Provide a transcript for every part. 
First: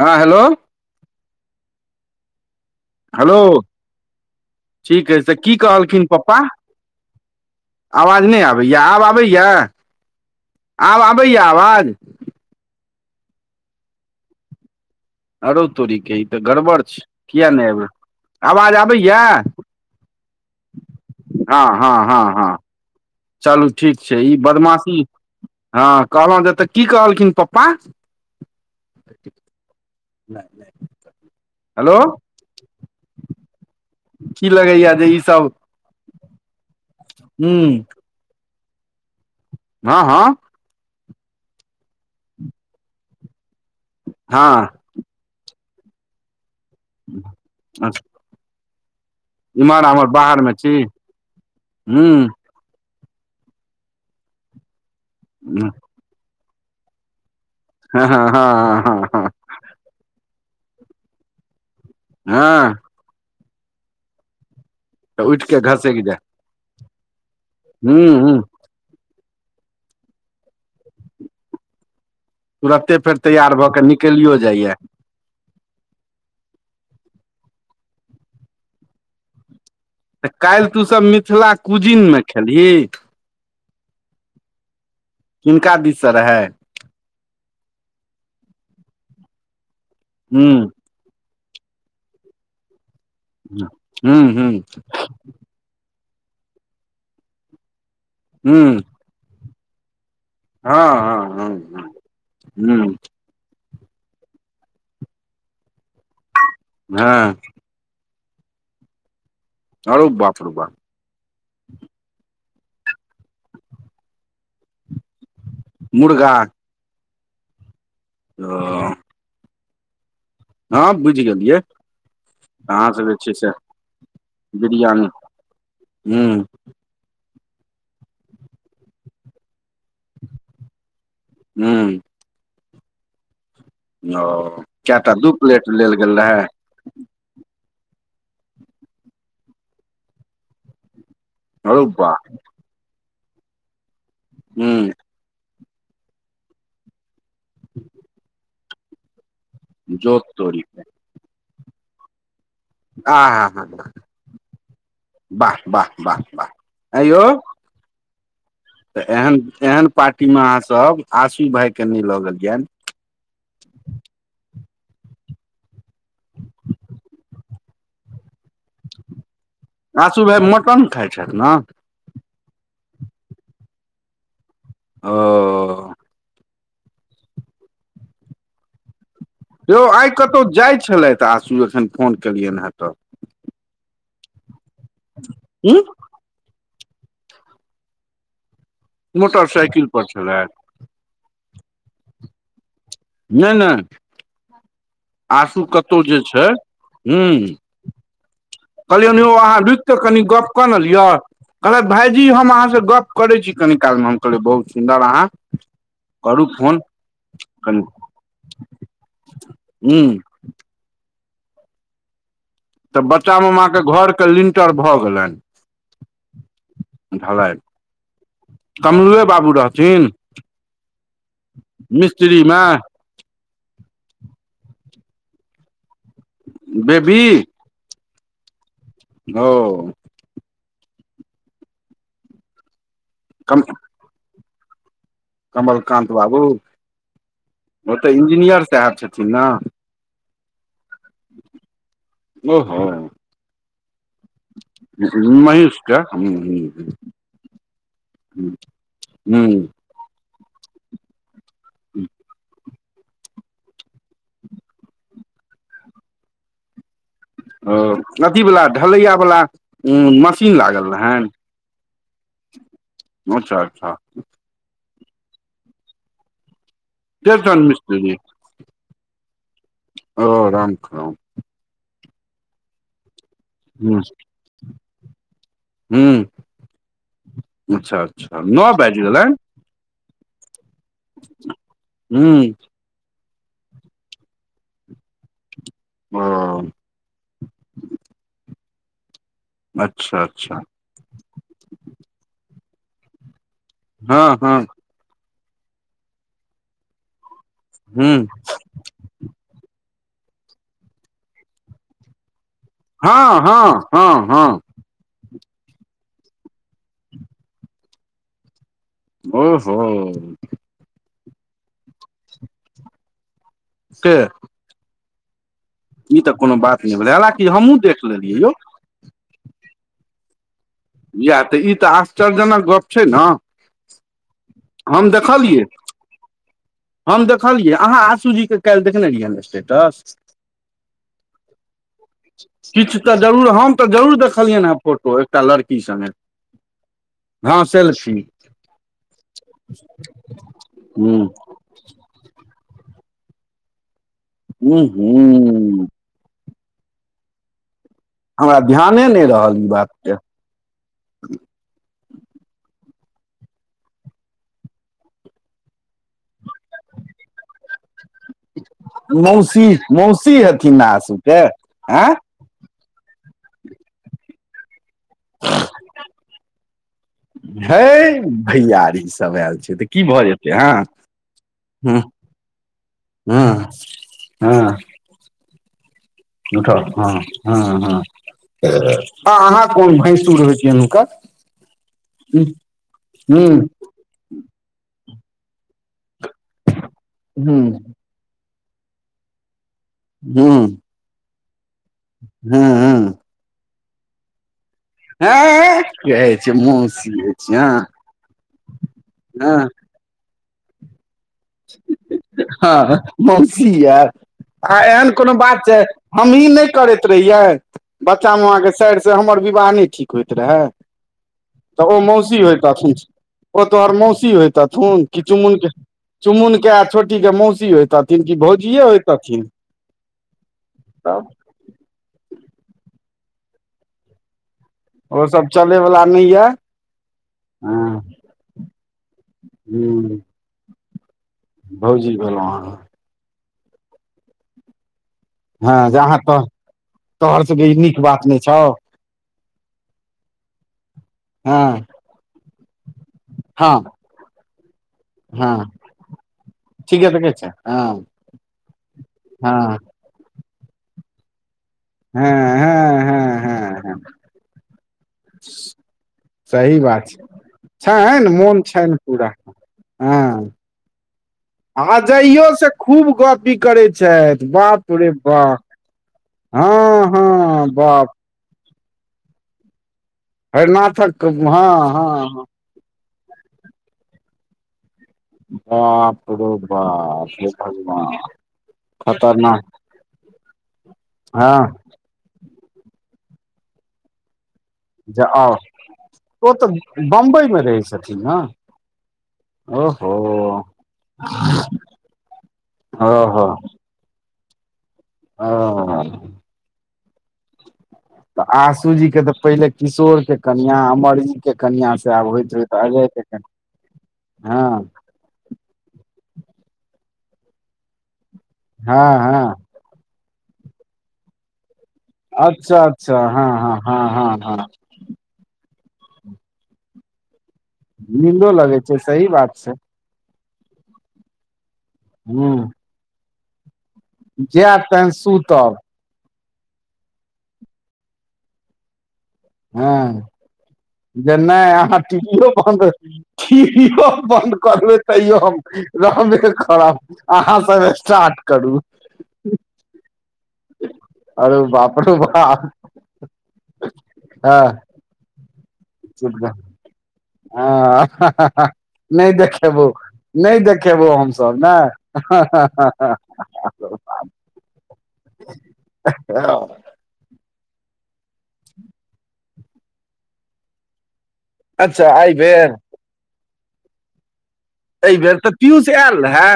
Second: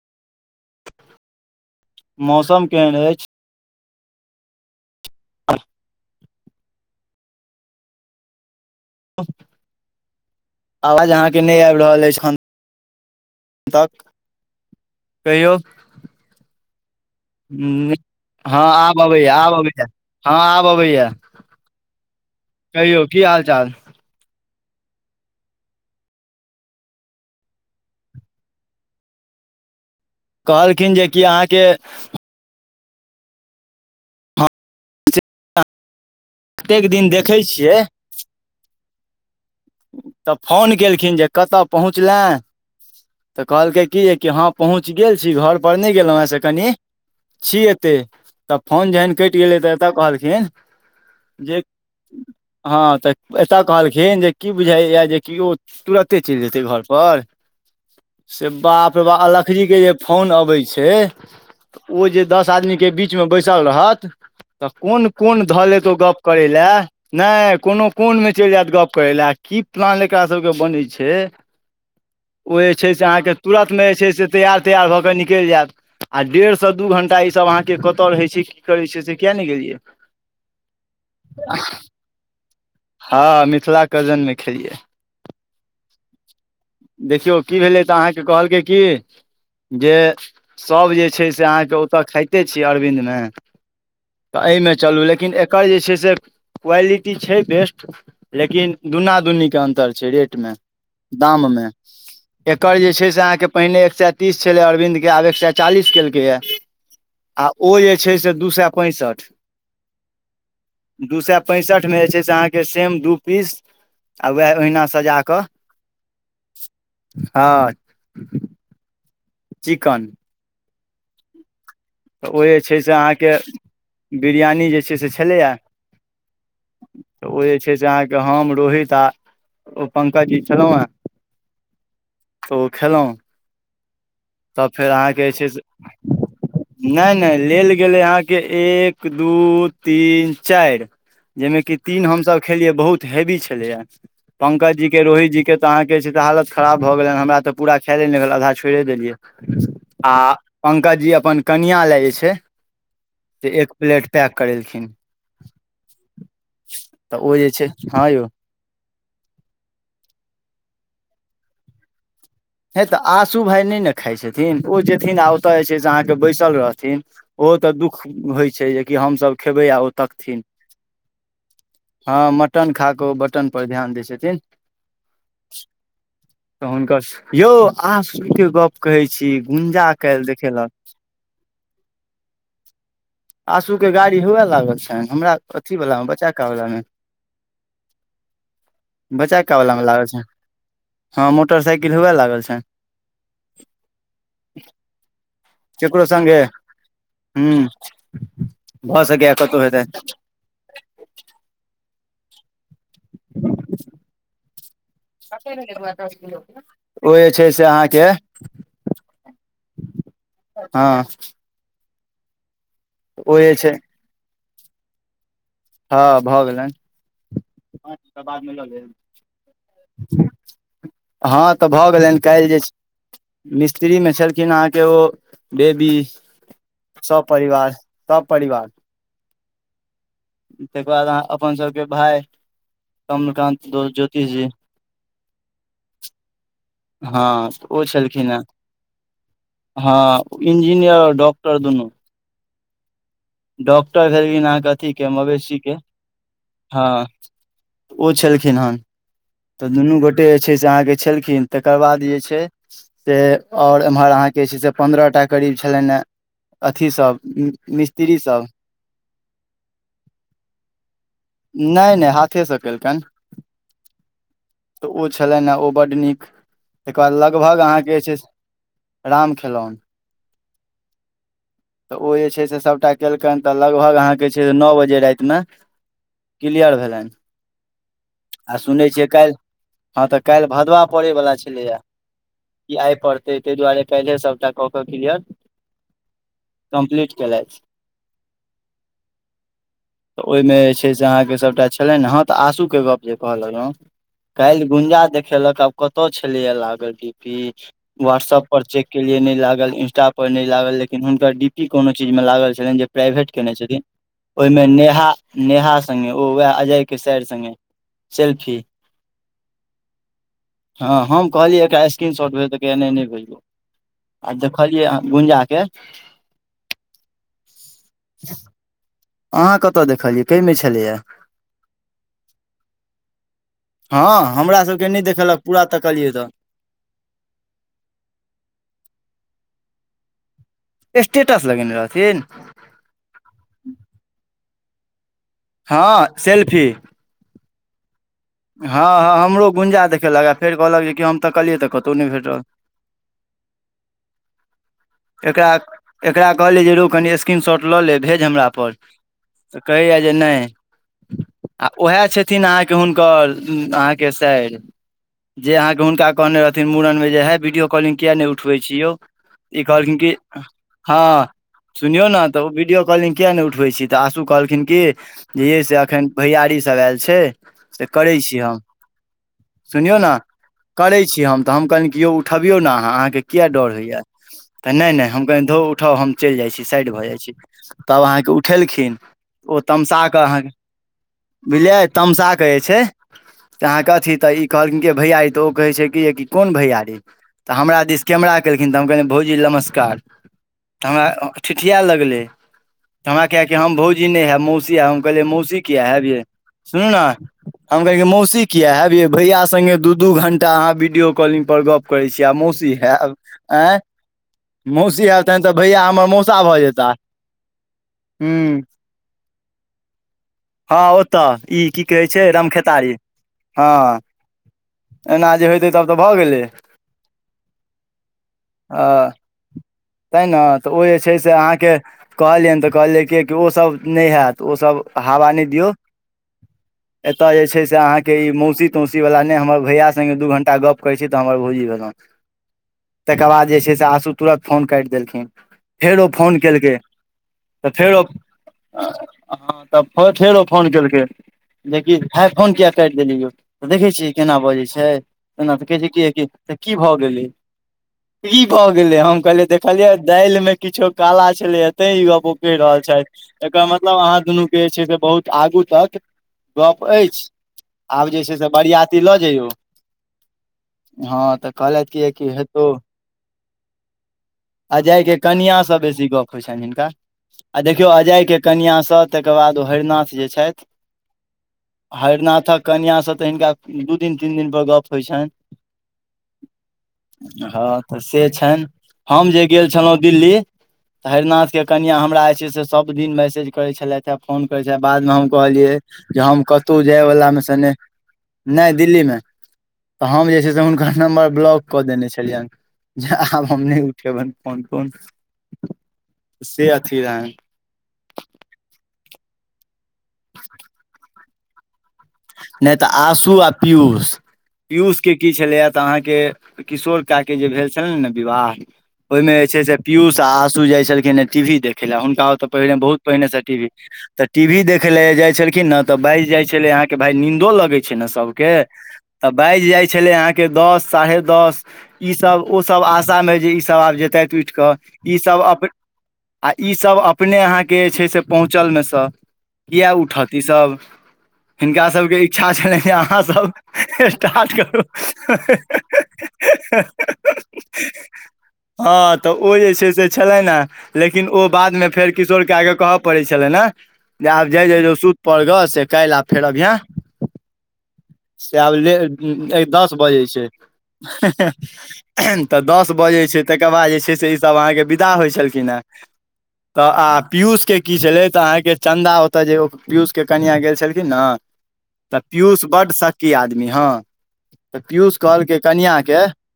हँ हेलो मौसम केनए हेलो ठीक ऐछ तऽ की कहलखिन पप्पा आवाज नय आ वेया आब आबैया आब आवाज अहाँके आबैया नहि आबि आवाज रहल अछि एखन तक कहियौ आरो तोरीके ई तऽ गड़बड़ छै किया नहि आबि रहल? हँ आवाज आब आबैए अबैय आब अबैए हँ आब अबैय हँ हँ हँ हँ हाल चलू चाल ठीक छै ई बदमाशी हँ कहलोहु जेतऽ की कहलखिन पप्पा [inaudible] कहलखिन जेकि अहाँके हेलो हम की लगैया जे ईसभ कतेक दिन देखै छियै हँ हँ तऽ फोन केलखिन जे कतऽ पहुँचले तऽ कहलकै कि की हँ पहुँच इच गेल छी घर पर नय गेलोह से कनि छी एते तऽ फोन जेहन कटि गेलै तऽ इम्हर एतऽ आम्हर कहलखिन बाहरमे छी जे हूँ हँ तऽ एतय कहलखिन जे की बुझाइए जे कि ओ तुरत ते चेल जेतै घर पर हँ हँ से हँ बाप रे हँ बाप हँ लकजी के जे फोन अबै छै तऽ ओ जे दस हँ आदमीके बीचमे बैसल रहत तऽ कोन तऽ कोन उठि कऽ धऽ लेतो घसकि गप्प जाय करय लए नय कोनो हूँ कोनमे हूँ चेल जायत गप्प करै लए की प्लान एकरा सबके बनै छै ओ जे छै तुरते से फेर अहाँके तैयार भऽ के तुरन्तमे जे छै से निकलियो तैयार जाइया तैयार भऽ कऽ निकेल जायत आ डेढ़ से दू घंटा ईसभ अहाँके कतऽ रहै छै की करै छै से किया ने गेलियै तऽ काल्ह तूसभ मिथिला कुजिनमे खेलही हँ मिथिला कजन मे खेलियै किनका दिस से रहै देखियौ की भेलै तऽ अहाँके कहलकै की जे हूँ तब जे छै से अहाँ त ओत खाइते छी अरविन्द मे हूँ तऽ हूँ एमे चलु लेकिन एय एकर जे छै से क्वालिटी छै बेस्ट हूँ लेकिन दुन्ना दुनीके अन्तर छै रेट रेट में हँ हँ दाम में हँ एकर हूँ जेछै से अहाँ के पहिने एक सए तीस छलै अरविन्द के आब एक सए चालीस केलकैया हँ ओ जे छै से दू सए पैंसठ आरू बापरू बाप दू सए पैंसठमे जे छै से अहाँके सेम दू पीस आ वएह ओहिना सजा कऽ मुर्गा हँ [unintelligible] चिकन हँ बुझ गेलियै तऽ ओ जे छै अहाँ से सब जे छै अहाँके से बिरयानी जे छै बिरियानी से छलैय हूँ तऽ ओ जे छै से अहाँकेँ हम रोहित आ ओ पंकजी छलहुँ हेँ हूँ। तऽ ओ खेलहुँ ओ तब फेर कएटा अहाँकेँ दू जे छै से प्लेट लेल गेल रहै नहि नहि लेल गेलै अहाँकेँ एक दू तीन चारि जामे क हौ तीन वाह हम सभ खेलियए बहुत हेवी छले यै पंकजी हूँ के रोहित जी के। तऽ अहाँकेँ छै से हालत खराब भऽ गेल हमरा तऽ पूरा खाये नहि गेल आधा छोड़ि देलियै। आ जोत तोरी पंकज जी अपन कनिया लए जे छै। आँ से हँ एक प्लेट पैक करेलखिन वाह वाह वाह अए तऽ यौ ओ जे छै हँ यौ तऽ एहन एहन पार्टीमे अहाँ सभ आसु भाई के नहि लऽ गेलियनि हे तऽ आसू भाय नहि ने खाइ छथिन ओ जेथिन आ ओतऽ जे छै से अहाँकेँ बैसल रहथिन ओहो तऽ दुख होई छै जेकि हम सभ खेबै आ ओ आशू भाय तकथिन। मटन खाइ छथि ने ह मटन खा कऽ ओ बटन पर ध्यान दै छथिन। ओ तऽ हुनकर यौ अहाँ सुने गप कहै छी। ये गुंजा आई काल्हि कतहु देखेलक जाई छलथि तऽ जाय एखन फोन केलियनि हे तऽ। आसू के गाड़ी हुए लागल छनि हमरा अथी हूँ वला मे बचाका वला मे बचाकावलामे मोटरसाइकिल पर लागल छै छलथि हँ मोटरसाइकिल हुए लागल छै नहि नहि आसू कतहु केकरो जे संगे छै हु हूँ भऽ कहलियौनि यौ सकैया अहाँ कतहु रुकि कऽ हेतनि कनि गप कनलियए कहलक भाई जी हम अहाँ से गप करे छी कनी कालमे हम कहलै बहुत सुन्दर अहाँ करू फोन ओ जे छै से अहाँकेँ हू। ह तऽ बच्चा जे मामा छै के घर के लिटर भऽ गेलनि ह भऽ गेलनि ढालाय। ह बादमे लऽ ले रहथिन [unintelligible] ह तऽ भऽ गेलैन काल्हि जे मिस्त्रीमे मिस्त्री मे छलखिन अहाँकेँ ओ बेबी बेबी सपरिवार सभ परिवार ओ। तकर बाद अपन सभके भाय कम कमलकान्त दो ज्योतिषजी कमलकान्त बाबू हँ तऽ ओ तऽ इंजीनियर साहेब छथिन न ह इंजीनियर आऔर डॉक्टर दुनू ओहो। डॉक्टर छल कि कथी ह महिष के हु हू हँ ओ छलखिन हन हू तऽ दुनू गोटे जे छै से अहाँकेँ छलेलखिन तकर बाद जे छैय से आओर एम्हर अहाँकेँ जे छै से पन्द्रहटा करीब छलनि हे अथीसभ ओ अथी वाला ढलैय वाला उ मशीन लागल रहन नहि नहि हाथेस केलकनि अच्छा अच्छा। तऽ ओ छलनि हे ओ बड्ड नीक तकर बाद के छनि लगभग अहाँकेँ मिस्त्री जे छै राम खेलौन। ओ रामाखेलौन तऽ ओ जे छै से सभटा केलकैन तऽ लगभग हुँ अहाँकेँ छै से नो बजे राइतमे किलीयर भेलैन अच्छऽ अच्छऽ नो बैज गेलैन हँ तऽ काइल भदवा पेरेवला छलैय हुँ कि आइ पर तैय तैहि दुआरे काइले सभटा कऽ कऽ किलीयर ओ कंपलीट केलैथ तऽ अच्छा ओइमे अच्छा छै से अहाँकेँ सबटा छलैन हँ तऽ आसू केँ गप जे कहऽ लगलौ हँ हँ काइल गुंजा देखेलक आब कतह छलै यऽ लागल डी पी हुँ व्हाट्सअप पर चेक केलिये नय लागल इंस्टा पर नय लागल लेकिन हुनकर डी पी कोनो चीज मे लागल छलैल जे प्राइवेट हँ केने हँ छथिन हँ हँ ओहिमे नेहा नेहा संगे ओ वैह अजय केँ सैर संगे सेल्फी ओ हो हँ हम कहलियै एकरा स्क्रीन शॉट भेज तऽ कहैय यऽ नय नैय भेजबै के आ जब कहलियै हँ गुंजा केँ ई तऽ कोनो बात नइ भेले हालकि हमहुँ देख लेलियै यौ अहाँ कतऽ देखलियै कई मे छलैय यैह ई तऽ आश्चर्यजनक गप छै नऽ हँ हमरा सब हम देखलियै हम देखलियै अहाँ आसूजीकेँ काइल देखने रहियै स्टेटस स्टेटस लगेने रहथिन किछ तऽ जरूर हम तऽ जरूर देखलियैन हे फोटो एकटा लड़की हँ संगे सेल्फी हँ सेल्फी हँ हँ हमरो गुंजा देखेलक आ फेर कहलक जे कि हम हूँ ताकलियै तऽ कतहु नय भेटल हूँ एकरा हूँ एकरा कहलै जे रो कनि स्क्रीन शॉट लऽ ले भेज दे हमरा पर ध्याने नहि रहल तऽ ई कहै बात यऽ के जे नैय आ ओहै छथिन अहाँकेँ हुनकर अहाँकेँ साइर जे अहाँकेँ हुनका कहने रहथिन मूड़नमे जे हइ वीडियो कॉलिंग किया नइ उठबै छी यौ ई मौसी कहलखिन की मौसी हेथिन ने हँ आशू के सुनियौ आँय नऽ तऽ ओ वीडियो कॉलिंग किया नय उठबै छी तऽ आसू कहलखिन की जे यै अखैन भैयारी सब आयल छै से करै हे छी हम भैयारी सब आयल छै तऽ सुनियै की नऽ भऽ जेतै हँ करै छी हम तऽ हम कहलियै कि हँ यौ उठबियौ नऽ अहाँ अहाँकेँ किए हँ डर होइ यऽ तऽ हँ नय - नय हम कहलियै धो उठाउ हम चैल जाइ छी साइड उठह भऽ हँ जाइ छी हँ हँ तब अहाँकेँ उठेलखिन आ ओ अहाँ कोन तमसा कऽ भैंसुर अहाँ होइ छियनि हुनकर बुझलियै तमशा हूँ कऽ जे छै से हूँ अहाँ कऽ अथी तऽ ई कहलखिन कि भैयारी तऽ ओ कहै छै कि यै कोन भैयारी तऽ हूँ हमरा दिस कैमरा केलखिन तऽ हम कहलियै भौजी नमस्कार हुँ तऽ हमरा ठिठिआ लगलै तऽ हूँ हमरा कहैक कि हम भौजी नय हैब मौसी हैब कहलियै मौसी एँ किया हैब यै कहै छै सुनु मौसी न अछि हम हँ कह मौसी किया हैब यै भैया हँ संगे दू दू घण्टा अहाँ वीडियो कॉलिंग पर गप करै छी आ मौसी हँ हैब मौसी आँय यै आ मौसी एहन हैब कोनो तहन तऽ बात छै। भैया हमर मौसा हमही भऽ नहि जेता करैत रहियै बच्चा मे हूँ अहाँके साइर से हमर विवाह नहि ठीक होइत रहए हँ ओतऽ ई तऽ की ओ कहै छै मौसी रमखेतारी होइतथिन। ओ हँ तोहर मौसी होइतथुन। कि एना जे चुमुन होेइतै के तब तऽ भऽ गेलै चुमुन के आ छोटी के मौसी होइतथिन कि भौजीए होइतथिन। तँहें तऽ ओ जे छै। तब से अहाँकेँ कहलियनि तऽ कहलियै कि ओ सभ नहि हैत ओ सभ ओ सभ चलयवला नहि यए एतय जे छै। से अहाँ के ई मौसी तौसी वाल ने हमर भैया संगे हूँ दू घंटा गप करैत छी तऽ हमर भौजी भेलीह भौजी भेलीह अहाँ। तेकर बाद जे छै। से आसू तुरते फोन काटि देलखिन हँ जे फेर ओ अहाँ फोन तोह केलकै तोहर सबके तऽ ई नीक फेरो बात नहि छौ हँ तऽ फेरो फोन केलखिन। हँ जेकि है फोन किया काटि देलीयै। तऽ देखैत हँ छियै केना बजैत छै। हँ नबके छै। किया कि तऽ कि भऽ ठीके तऽ गेलै कहै छै हँ ई भऽ गेलै हम कहलियै हँ देखलियै दालि में किछो काला छलैए। तैं गप हँ ओ कहि रहल हँ छथि। हँ एकर हँ हँ मतलब अहाँ दुनू के जे छै। से बहुत आगू तक सही गप्प बात छै अछि आब जे छनि छै। से मोन छनि बरियती लऽ पूरा जइयौ हँ हँ तऽ आ कहलथि कि कि जाइयो हेतौ से खूब गपी करे छथिन। अजय के कनियाँ सँ बेसी गप होइ छनि हिनका हँ आ हँ देखियौ बाप अजय के कनिया से तेकर बाद ओ हरिनाथ। जे छथि हरिनाथक हँ हा हरिनाथक कनिया सऽ तऽ हिनका दू दिन तीन दिन पर गप। होइ छनि बाप रौ बाप हे हँ तऽ भगवान से छनि। हम जे खतरनाक गेल छलहुँ दिल्ली तऽ हरिरिनाथ हँ के कनिआ हमरा जे छै। से सभ दिन मैसेज करै छलथि। फोन करै छै। बाद में जे हम आउ कहलियै जे हम ओ तऽ कतहु जायवला में बम्बई स मे नहि रहै छथिन ने नहि दिल्ली में तऽ ओहो हम जे छै। से हुनकर नम्बर ब्लॉक कऽ देने छलियनि जे आब ओहो हम नहि उठ बन फन कोन। हा से अथी रहै। तऽ आशू जी के तऽ पहिले किशोर के कनिय अमरजी के कनियाँ से आब होइत नहि तऽ आशू हो आ पीयूष हा पीयूष के की छलैया तऽ अहाँके किशोर क के जे भेल छले ने विवाह हँ ओहि में जे हँ छै। से पियूष आ आशु जाय छलखिन ह टी वी देखे ले हुनका ओ त पहिने अच्छा बहुत अच्छा पहिने से हँ टीवी हँ हँ तऽ हँ टीवी हँ देख ले जाय छलखिन न तऽ बाजि जाय छले अहा के भायई नंन्दो लगे छै। छै। ने सभ नीन्दो के लगै छै सही तऽ बात बाज जाइ छै। छले अहाँके दस साढ़े दस ई सभ ओ हूँ सभ आशा मे जे ई सभ आब जेतै टुटि कऽ जैब तहन ई सभ अपने सुतब आ ई सभ अपने अहाँके जे छै। से पहुँचल मे सँ किएक हँ उठत ई सभ जे नहि अहाँ टीवी बन्द अहाँ सब टीवी स्टार्ट बन्द करू करबै तैयो हम रहबे खराब अहाँ सभ स्टार्ट करू हँ तऽ ओ जे छै। से छलै ने लेकिन ओ अरे बाद में बाप फेर रौ किशोर कए बाप कऽ कहब पड़ै छलै ने जे आब जा ज हँ जो सुत पड़ ग से काल्हि आब फेर अभिय हँ से आब ले नहि एक देखेबौ दस बजे छै। नहि देखेबो हमसभ ने तऽ दस बजे छै। तकर बाद जे से सभ अह विदा होइ छलखिन। ह त पष के की छलै तऽ अहाँके चन्दा ओतय जे पियूसके कनआ गेल छलखिन नऽ अच्छा तऽ एहि पीयूष बेर बड शकी आदमी हँ तऽ पीियूष एहि बेर तऽ कहलकै पीयूष आयल कनिआँके रहए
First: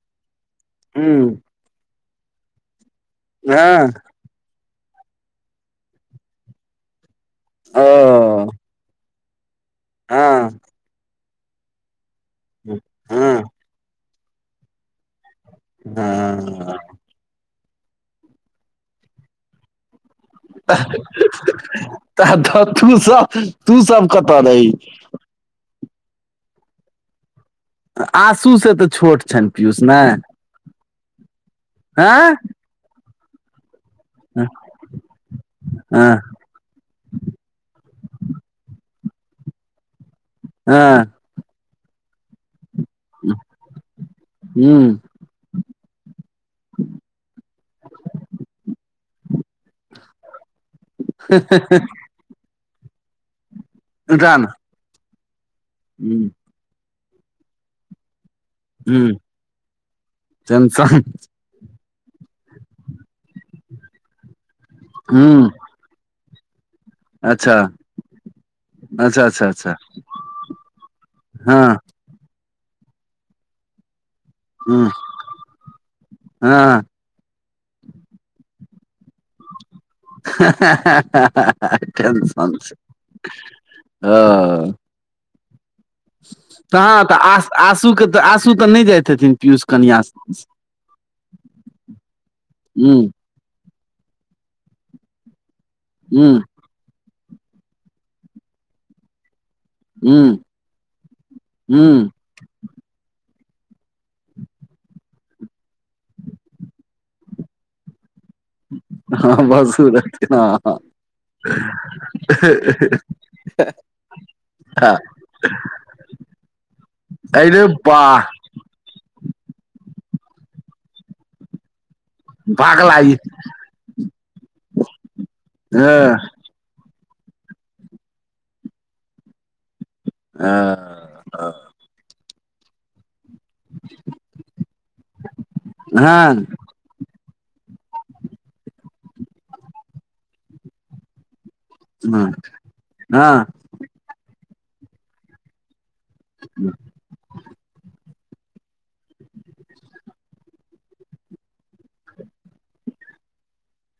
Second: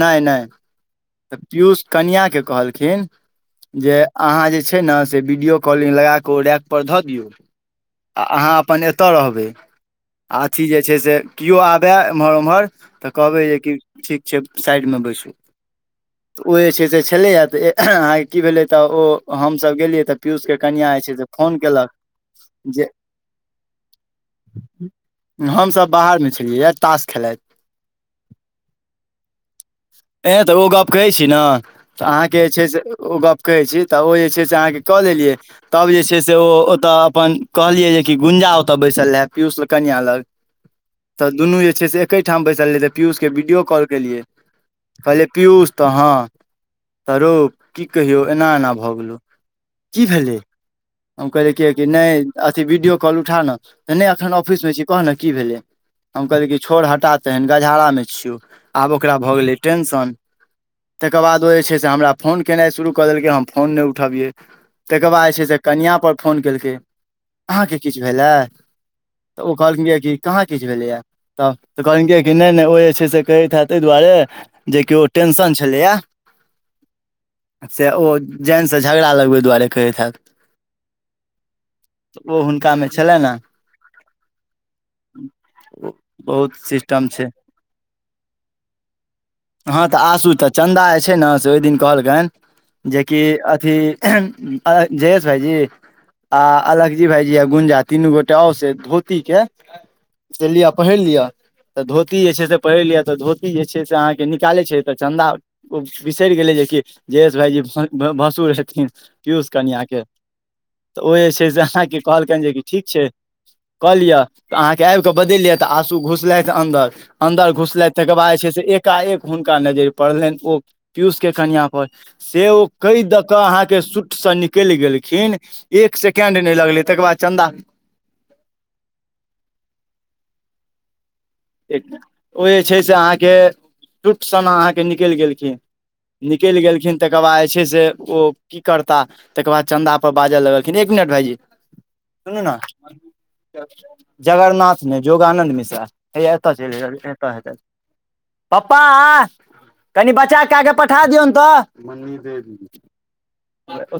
नहि नहि ह तऽ पीयूष कन्य के कहलखिन हँ जे अहाँ जे छै ने से वीडियो कॉलिंग लग कऽ ओ रैक पर धऽ दियौ ओ आ अहाँ अपन एतय रहबै हँ अथिी जे छै से किओ आबय एम्हर ओम्हर तऽ हँ कहबै जे कि ठीक छै साइडमे बैसू तऽ ओ जे हँ छै से छलैया तऽ अहाँके की भेलै तऽ ओ हमस गेलियै तऽ पीयूष के कनिया जे छै से फोन केलक तऽ जे तू सब तू सब कतऽ रहहिी हमसभ बाहरमे छलियै हऽ ताास खेलाथि आशू से तऽ छोट छनि पीयूष ने ऐ तऽ ओ गप कहै छी नऽ तऽ हँ अहाँके जे छै से ओ गप [unintelligible] ओ जे छैय हँ से कय लेलये तब ओ जे हँ से अपन कहलिए कि कि गुंजा ओतय बैसल रहे पियूष लग कनिया लग हँ तऽ दुनू जे छै से एकेठाम बैसल रहेत पीयूषके वीडियो कॉल केलियै कहलिै पीयूष तऽ हँ तऽ रौ की कहियौ एना एना भऽ गेलौ की भेलै हम कहलिय कि कि नहि अथिी वीडियो कॉल उठा नऽ तऽ नहि एखन उठा न ऑफिस मऽ छी कह ने की भेलै हम ह कहलै कि छोड़ हटा तहन गजारा मे छियौ आब ह ओकरा भए गेलै टेंशन टेंशन तकर बाद [unintelligible] हमरा फोन केनाइ शुरू कऽ देलकै हम फोन नहि उठबियै तकर बाद जे ह छै कनिआँ पर फोन केलकै अच्छा भेलै अच्छा तऽ अच्छा ओ अच्छा कहलखिन कहाँ किछु भेलैय तऽ हँ कहलकैन नहि नहि ओ जे छै से कहैत हायत एहि दुआरे। ह जे किओ टेंशन छलैऐ। हँ से ओ जनसँ झगड़ा लगबै दुआरे कहैत हैत [unintelligible] टेंशन छै [unintelligible] छलै नऽ ओ तऽ तऽ आ आशूके तऽ आँसू तऽ नहि जाइत हेथिन पीयूष हँ कन्यास। तऽ आसू तऽ चन्दा जे छै ने, से ओहि दिन कहलकनि हूँ जेकि अथी जयेश भाईजी आ हूँ अलकजी भाइजी या गुंजा तीनू गोटा आओ से धोती के हूँ [unintelligible] पहिर लियअ तऽ हूँ धोती जे छै से पहिर लिअ तऽ धोती जे छै से अहाँकेँ निकालैत छै तऽ चन्दा ओ बिसरि गेलै जेकि जयेश भााय जी भसुर रहथिन हँ पीयूष कनिया बसु के रहथिन हँ हँ तऽ ओ जे छै से अहाँके कहलके जेन ठिक छै कहलिये तऽ अहाँकेँ हँ। आब के बदलिये तऽ आँसू घुसलथि अन्दर-अन्दर अरे घुसलथि तकर वाह बाद से एकाएक हुनका नजरि पड़लनि ओ पियूष के कनिया से ओ भागला कऽ ई दऽ अहाँकेँ सूट सऽ निकलि गेलखिन एक हँ सेकेंड नहि लगल तकर बाद चन्दा आ एक ओ जे छै से अहाँकेँ टूप सना अहाँकेँ निकलि गेलखिन, हँ निकलि गेलखिन। तकर बाद जे छै से ओ की करता तकर बाद चन्दा पर बाजऽ लगलखिन एक मिनट भाईजी सुनू ने हँ जगरनाथ मे योगानन्द मिश्रा हैये एतऽ चलि एतऽ हेतै पप्पा आ कनि बच्चा के आगे पठा दियौन तऽ [inaudible]